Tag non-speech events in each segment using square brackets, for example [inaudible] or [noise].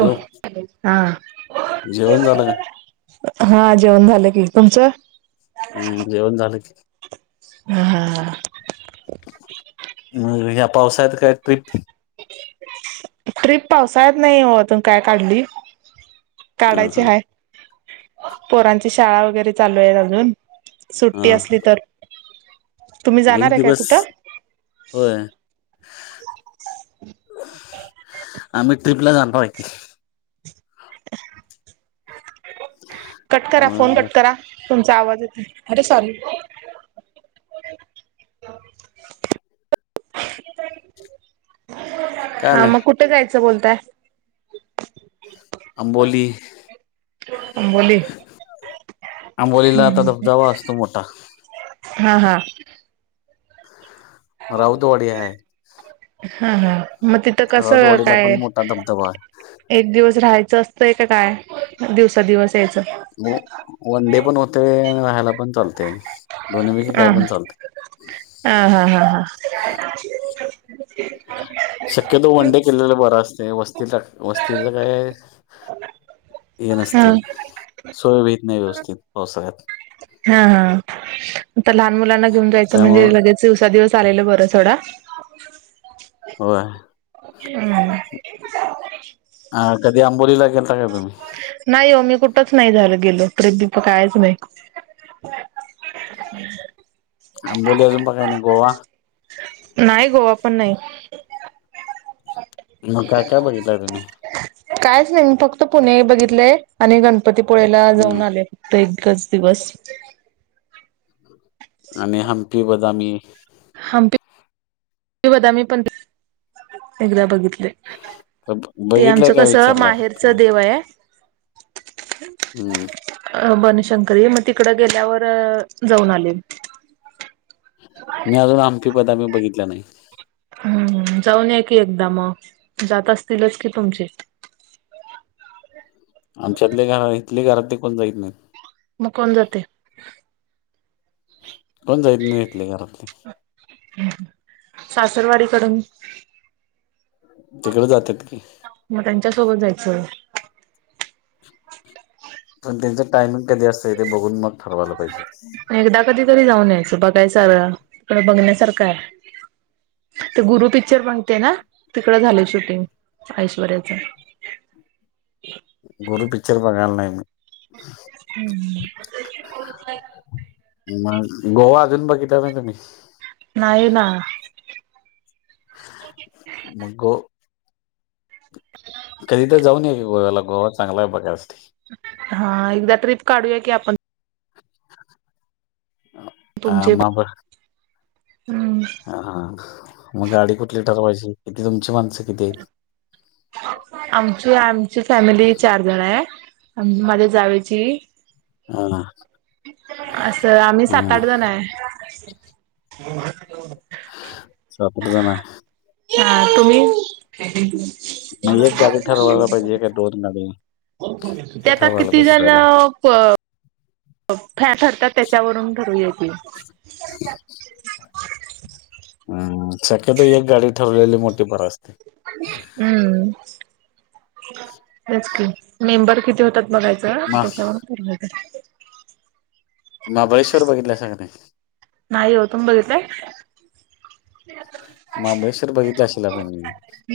हो हॅलो हा जेवण झालं का? हा जेवण झालं की तुमचं हम् जेवण झालं की हा हा ह म ह्या पावसात काय पीठ खरीप पावसाळ्यात नाही तून काय काढली. ह काढायची हा हाय पोरांची शाळा वगैरे चालू आहेत अजून! हा सुट्टी असली तर तुम्ही म एक जाणार आहे काय दिवस, कुठं होय आम्ही ट्रिपला जाणार आहे की. कट करा फोन मग कट करा, तुमचा आवाज येत नाही, सॉरी! काय हा आलंय मग कुठे जायचं बोलताय? अंबोली! आंबोली आंबोलीला आता धबधबा असतो मोठा. हा हा! म राऊतवाडी आहे. हा हा मग तिथं कस राऊतवाडीला काय? पण मोठा धबधबा आहे एक दिवस राहायचं असतंय का काय दिवसा दिवस यायचं? हो वन डे पण होतय आणि राहायला पण चालते दोन्हीपैकी काय हा पण चालत. हा हा हा हा! शक्यतो वन डे केलेला बर असतंय वस्तीला वस्तीच काय हे हा नसतंय सोय होत नाय व्यवस्थित पावसाळ्यात. हा हा आता लहान मुलांना घेऊन जायचं म्हणजे त्यामुळं लगेच दिवसा दिवस आलेलं बरं सोडा. होय, हम्म. अ कधी आंबोलीला गेलता का तुम्ही? नाही ओ मी कुठच नाही झाल गेलो ट्रीप बीप कायच नाही. [unintelligible] आंबोली अजून बघाय नाही अजून काय गोवा? नाही गोवा पण नाही. मग काय काय बघितलंय तुम्ही? कायच नाही मी फक्त पुणे बघितलंय आणि गणपतीपुळेला हम्म जाऊन आले. ते एकच दिवस. आणि हम्पी बदामी हम्पी बदामी मी पण एकदा बघितलय. ते बघितलंय आमचं काय कस विचारला फक्त माहेरच देव आहे. हम्म! बनशंकरी मग तिकडं गेल्यावर जाऊन आले. मी अजून हम्पी बदामी बघितलं नाही. हम्म जाऊन या की एकदा मग, जात असतीलच कि तुमचे आमच्यातले घरात इथले घरातले कोण जाईत नाहीत. मग कोण जातंय? कोण जाइत नाय इथले घरातली. सासरवाडीकडून? तिकडे जात्यात की. मग त्यांच्यासोबत जायचं. पण त्यांचं टायमिंग कधी असतंय ते बघून मग ठरवायला पाहिजे. एकदा कधीतरी जाऊन यायचं तिकड बघण्यासारखं आहे. ते गुरु पिक्चर बघते ना तिकडं झालं शूटिंग ऐश्वर्याचं. गुरु पिक्चर बघायला नाही मी! हम्म! मग गोवा अजून बघितला नाही तुम्ही? नाही ना! [unintelligible] [unintelligible] कधी तर जाऊन येऊ की गोव्याला, गोवा चांगला आहे बघासाठी. हा एकदा ट्रिप काढूया की आपण. हा, तुमची म आपण हम्म. हा. मग गाडी कुठली ठरवायची, तुमची माणसं किती हायत्? आमची आमची फॅमिली चार जण आहे. माझ्या जावेची [unintelligible] असं आम्ही सात, हां. आठ जनाय. शापुरला जाणार हाइत. हां तुम्ही? [unintelligible] मग एक गाडी ठरवायला पाहिजे का गाडी? ते त्या आता ठरवायला किती पाहिजे जण पहिला. फॅन ठरतात त्याच्यावरून ठरून येतील हम् शक्यतो एक गाडी ठरवलेली मोठी फार असते. हम्म तेच की मेंबर किती होतात बघायचे तर मा तिथं जाऊन फिरून येतोय. महाबळेश्वर बघितलासा काय नाही. नाही ओ. तुम्ही बघितलाय? महाबळेश्वर बघितला असशीला तुम्ही.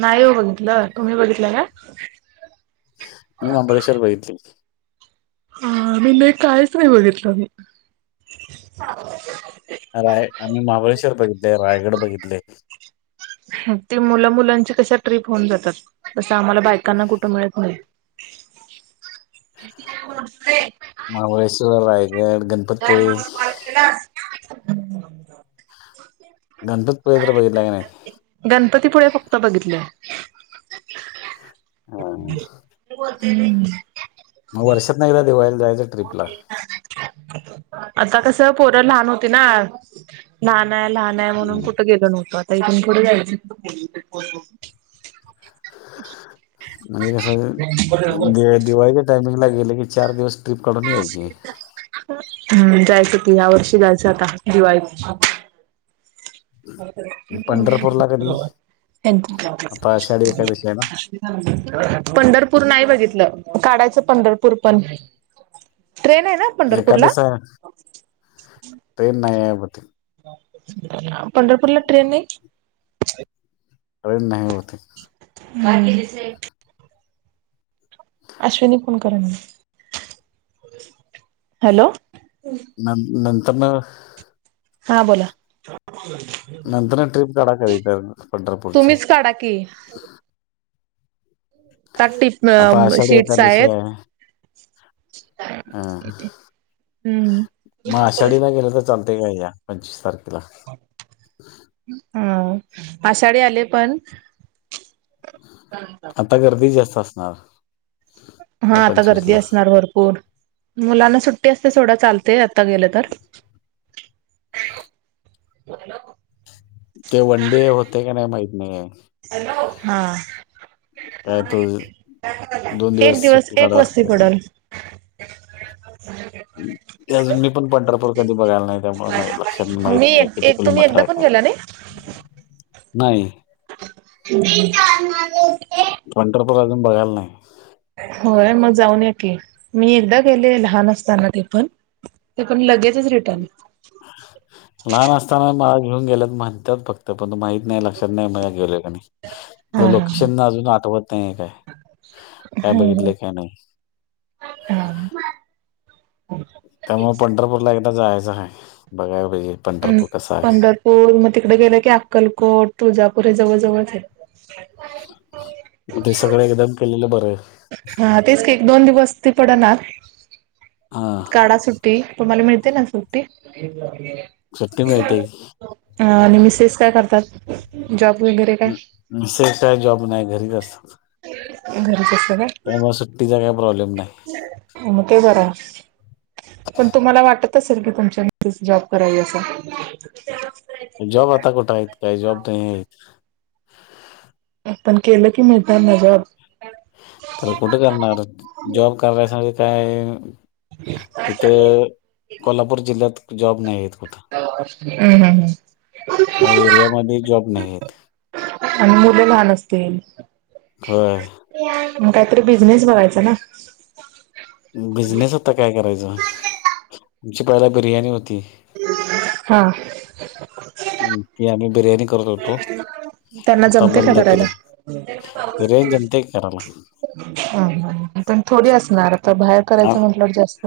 नाही हो बघितलं. तुम्ही बघितलं का? मी महाबळेश्वर बघितलय. हां मी नाही काहीच नाही बघितलं मी. राय आम्ही महाबळेश्वर बघितलय. रायगड बघितलय. ती मुलं-मुलांची कशा ट्रीप होऊन जातात तसं आम्हांला बायकांना कुठं मिळत नाही. [inaudible] [unintelligible] महाबळेश्वर, रायगड काय गणपतपुळे. मला कॉल केलास गणपतीपुळे तर बघितलाय का नाही? गणपतीपुळे फक्त बघितलोय. हां मग वर्षात नाही एकदा दिवाळीला जायचं ट्रीपला. आता कस पोर लहान होती ना लहान आहे लहान नाही म्हणून हं. कुठे गेलो नव्हतं. आता इथून पुढे जायचं. म्हणजे कस म्हणजे दिवाळीच्या टायमिंगला गेलं की चार दिवस ट्रिप काढून यायची. हम्म जायच की ह्या वर्षी जायाच दिवाळीत. [unintelligible] पंढरपूरला कधी आता आषाढी एकादशी आहे ना पंढरपूर नाही बघितलं काढायचं पंढरपूर पण ट्रेन आहे ना पंढरपूरला. एकादश आहे ट्रेन नाही आहे बहुतेक पंढरपूरला ट्रेन नाही. ट्रेन नाही बहुतेक. [unintelligible] अश्विनी फोन कराल्या ना हॅलो नन-नंतर न हां बोला नंतर न ट्रिप काढायला काढा कधी तर पंढरपूरची. काडा की आता टिप आता आषाढी शीट्स एकादशी आहेत आहे. आ हम्म म आषाढीला गेला तर चालतंय का या पंचवीस तारखेला? हाव आषाढी आले पण [unintelligible] आता गर्दी जास्त असणार. या हा आता गर्दी पंचवीसला असणार भरपूर. मुलांना सुट्टी असते सोडा चालते आता गेलं तर. कुणेलो ते वनडे होतय काय नाही माहित नाही. हां. काय तो दोन दिवस सुट्टी काढा एक वस्ती लागतो ना. पडल हम्म ते अजून मी पण पंढरपूर कधी बघायला नाही त्यामुळे माझे लक्षात माहित मी नाही एक किती एक तुम्ही किलोमीटर एकदा आहे पण काय? गेला नाही नाही [unintelligible] पंढरपूर अजून बघायला नाही. होय मग जाऊन ये की मी एकदा गेले लहान असताना ते पण. ते पण लगेचच रिटर्न. लहान असताना मला घेऊन गेल्यात म्हणतात फक्त पण तो माहित नाही लक्षात नाही मला गेलोय का नाय. हा हा लोकेशन अजून आठवत नाही आहे काय काय बघितले काय नाही. हां. त्यामुळे पंढरपूरला एकदा जायचं हाय बघाय पाहिजे. अं पंढरपूर कसं आहे. पंढरपूर मग तिकडे गेलं की अक्कलकोट, तुळजापूर हे जवळ-जवळचं आहे. ते सगळं एकदम केलेलं बरं आहे. हा तेच की एक दोन दिवस ती पडणार हां, काढा सुट् टी तुम्हाला मिळते ना सुट्टी? सुट्टी मिळते. हा आणि मिसेस काय करतात? जॉब वगैरे काय? मिसेज आहे जॉब नाही घरीच असतात. घरीच असते का? त्यामुळे सुट्टीचा काही प्रॉब्लेम नाही. म ते बरं. पण तुम्हाला वाटत असेल की तुमच्या मीसेज जॉब करावी असं. जॉब आता कुठे आहेत काय जॉब नाही आहेत. पण केलं की मिळतात ना जॉब. तर कुठे करणार जॉब करण्यासाठी काय आहे इथे कोल्हापूर जिल्ह्यात जॉब नाही आहेत कुठं. हम्म हम्म हम्म. नाय एरियामध्ये जॉब नाही आहेत. आणि मुलं लहान असतील. होय. म काहीतरी बिझनेस बघायचा ना. बिझनेस आता काय करायचं आमची पहिला बिर्याणी होती. हा. आम्ही बिर्याणी करत होतो त्यांना आता जमते का बंद केले. करायला? बिर्याणी जमतंय करायला. हा हा पण थोडी असणार. आता बाहेर आ करायचं म्हटल्यावर जास्त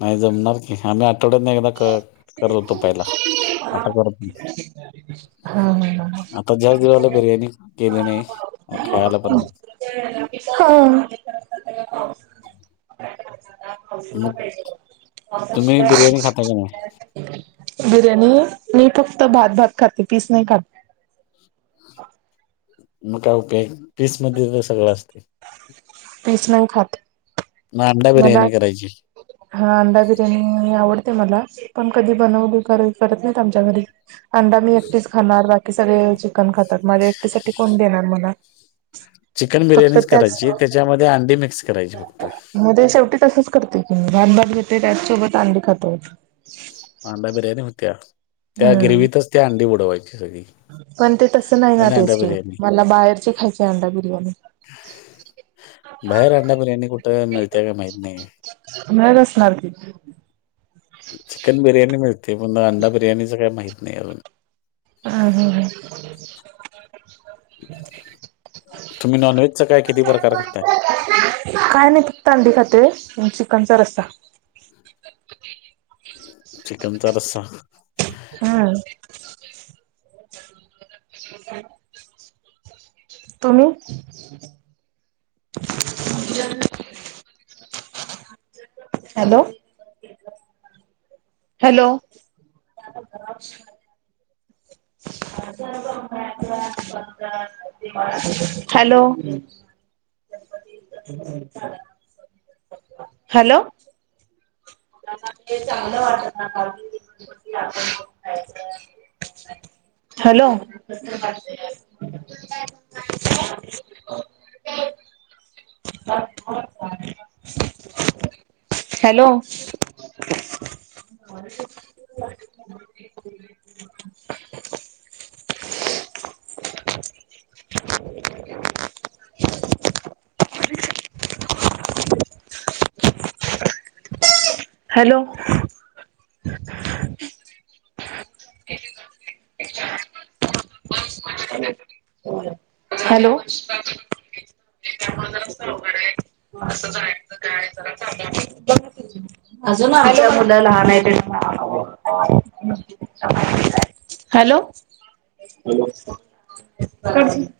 नाही जमणार की आम्ही आठवड्यात ना वाकं करत होतो पहिला आता करत नाहीस. [inaudible] हा आता ज्या ज्या वेळी बिर्याणी केल नाही खायला हा पण नाही हा मग तुम्ही बिर्याणी [inaudible] खाता का नाही बिर्याणी मी फक्त भात भात खाते पीस नाही खात मग काय उपयोग पीस मध्ये तर सगळं असते पीस नाही खात मला अंडा मला बिर्याणी करायची हा अंडा बिर्याणी आवडते मला पण कधी बनवल करत नाहीत आमच्या घरी अंडा मी एकटीच खाणार बाकी सगळे चिकन खातात माझ्या एकटीसाठी कोण देणार मला चिकन फक्त बिर्याणीच त्याच करायची त्याच्यामध्ये अंडी मिक्स करायची फक्त मग ते शेवटी तसंच करते की मी भात घेते त्याचसोबत अंडी खातो अांडा बिर्याय होत्या त्या हम्म गिरवीतच त्या अंडी बुडवायची सगळी पण ते तसं नाही ना आणि अंडा टेस्टी बिर्याणी मला बाहेरची खायची अंडा बिर्याणी बाहेर अंड्या बिर्याणी कुठं मिळते का माहित नाही मग असणार की चिकन बिर्याणी मिळते पण अंडा बिर्याणीच काही माहित नाही अजून हा हा हा तुम्ही नॉनव्हेज च काय किती प्रकार खातय काय नाही फक्त अंडी खाते चिकनचा रस्सा चिकनचा रस्सा हा तुम्ही हॅलो, हॅलो, [inaudible] [inaudible] हॅलो हम्म, हॅलो चांगलं वाटत नाही आपण घेऊन जायचं हॅलो [inaudible] [unintelligible] हॅलो [inaudible] हॅलो. हॅलो. त्यामुळे जरासं अवघड आहे. असंच आहे. अजून [unintelligible] आमची मुलं लहान आहेत त्याच्यामुळे हॅलो. हॅलो. हज [unintelligible]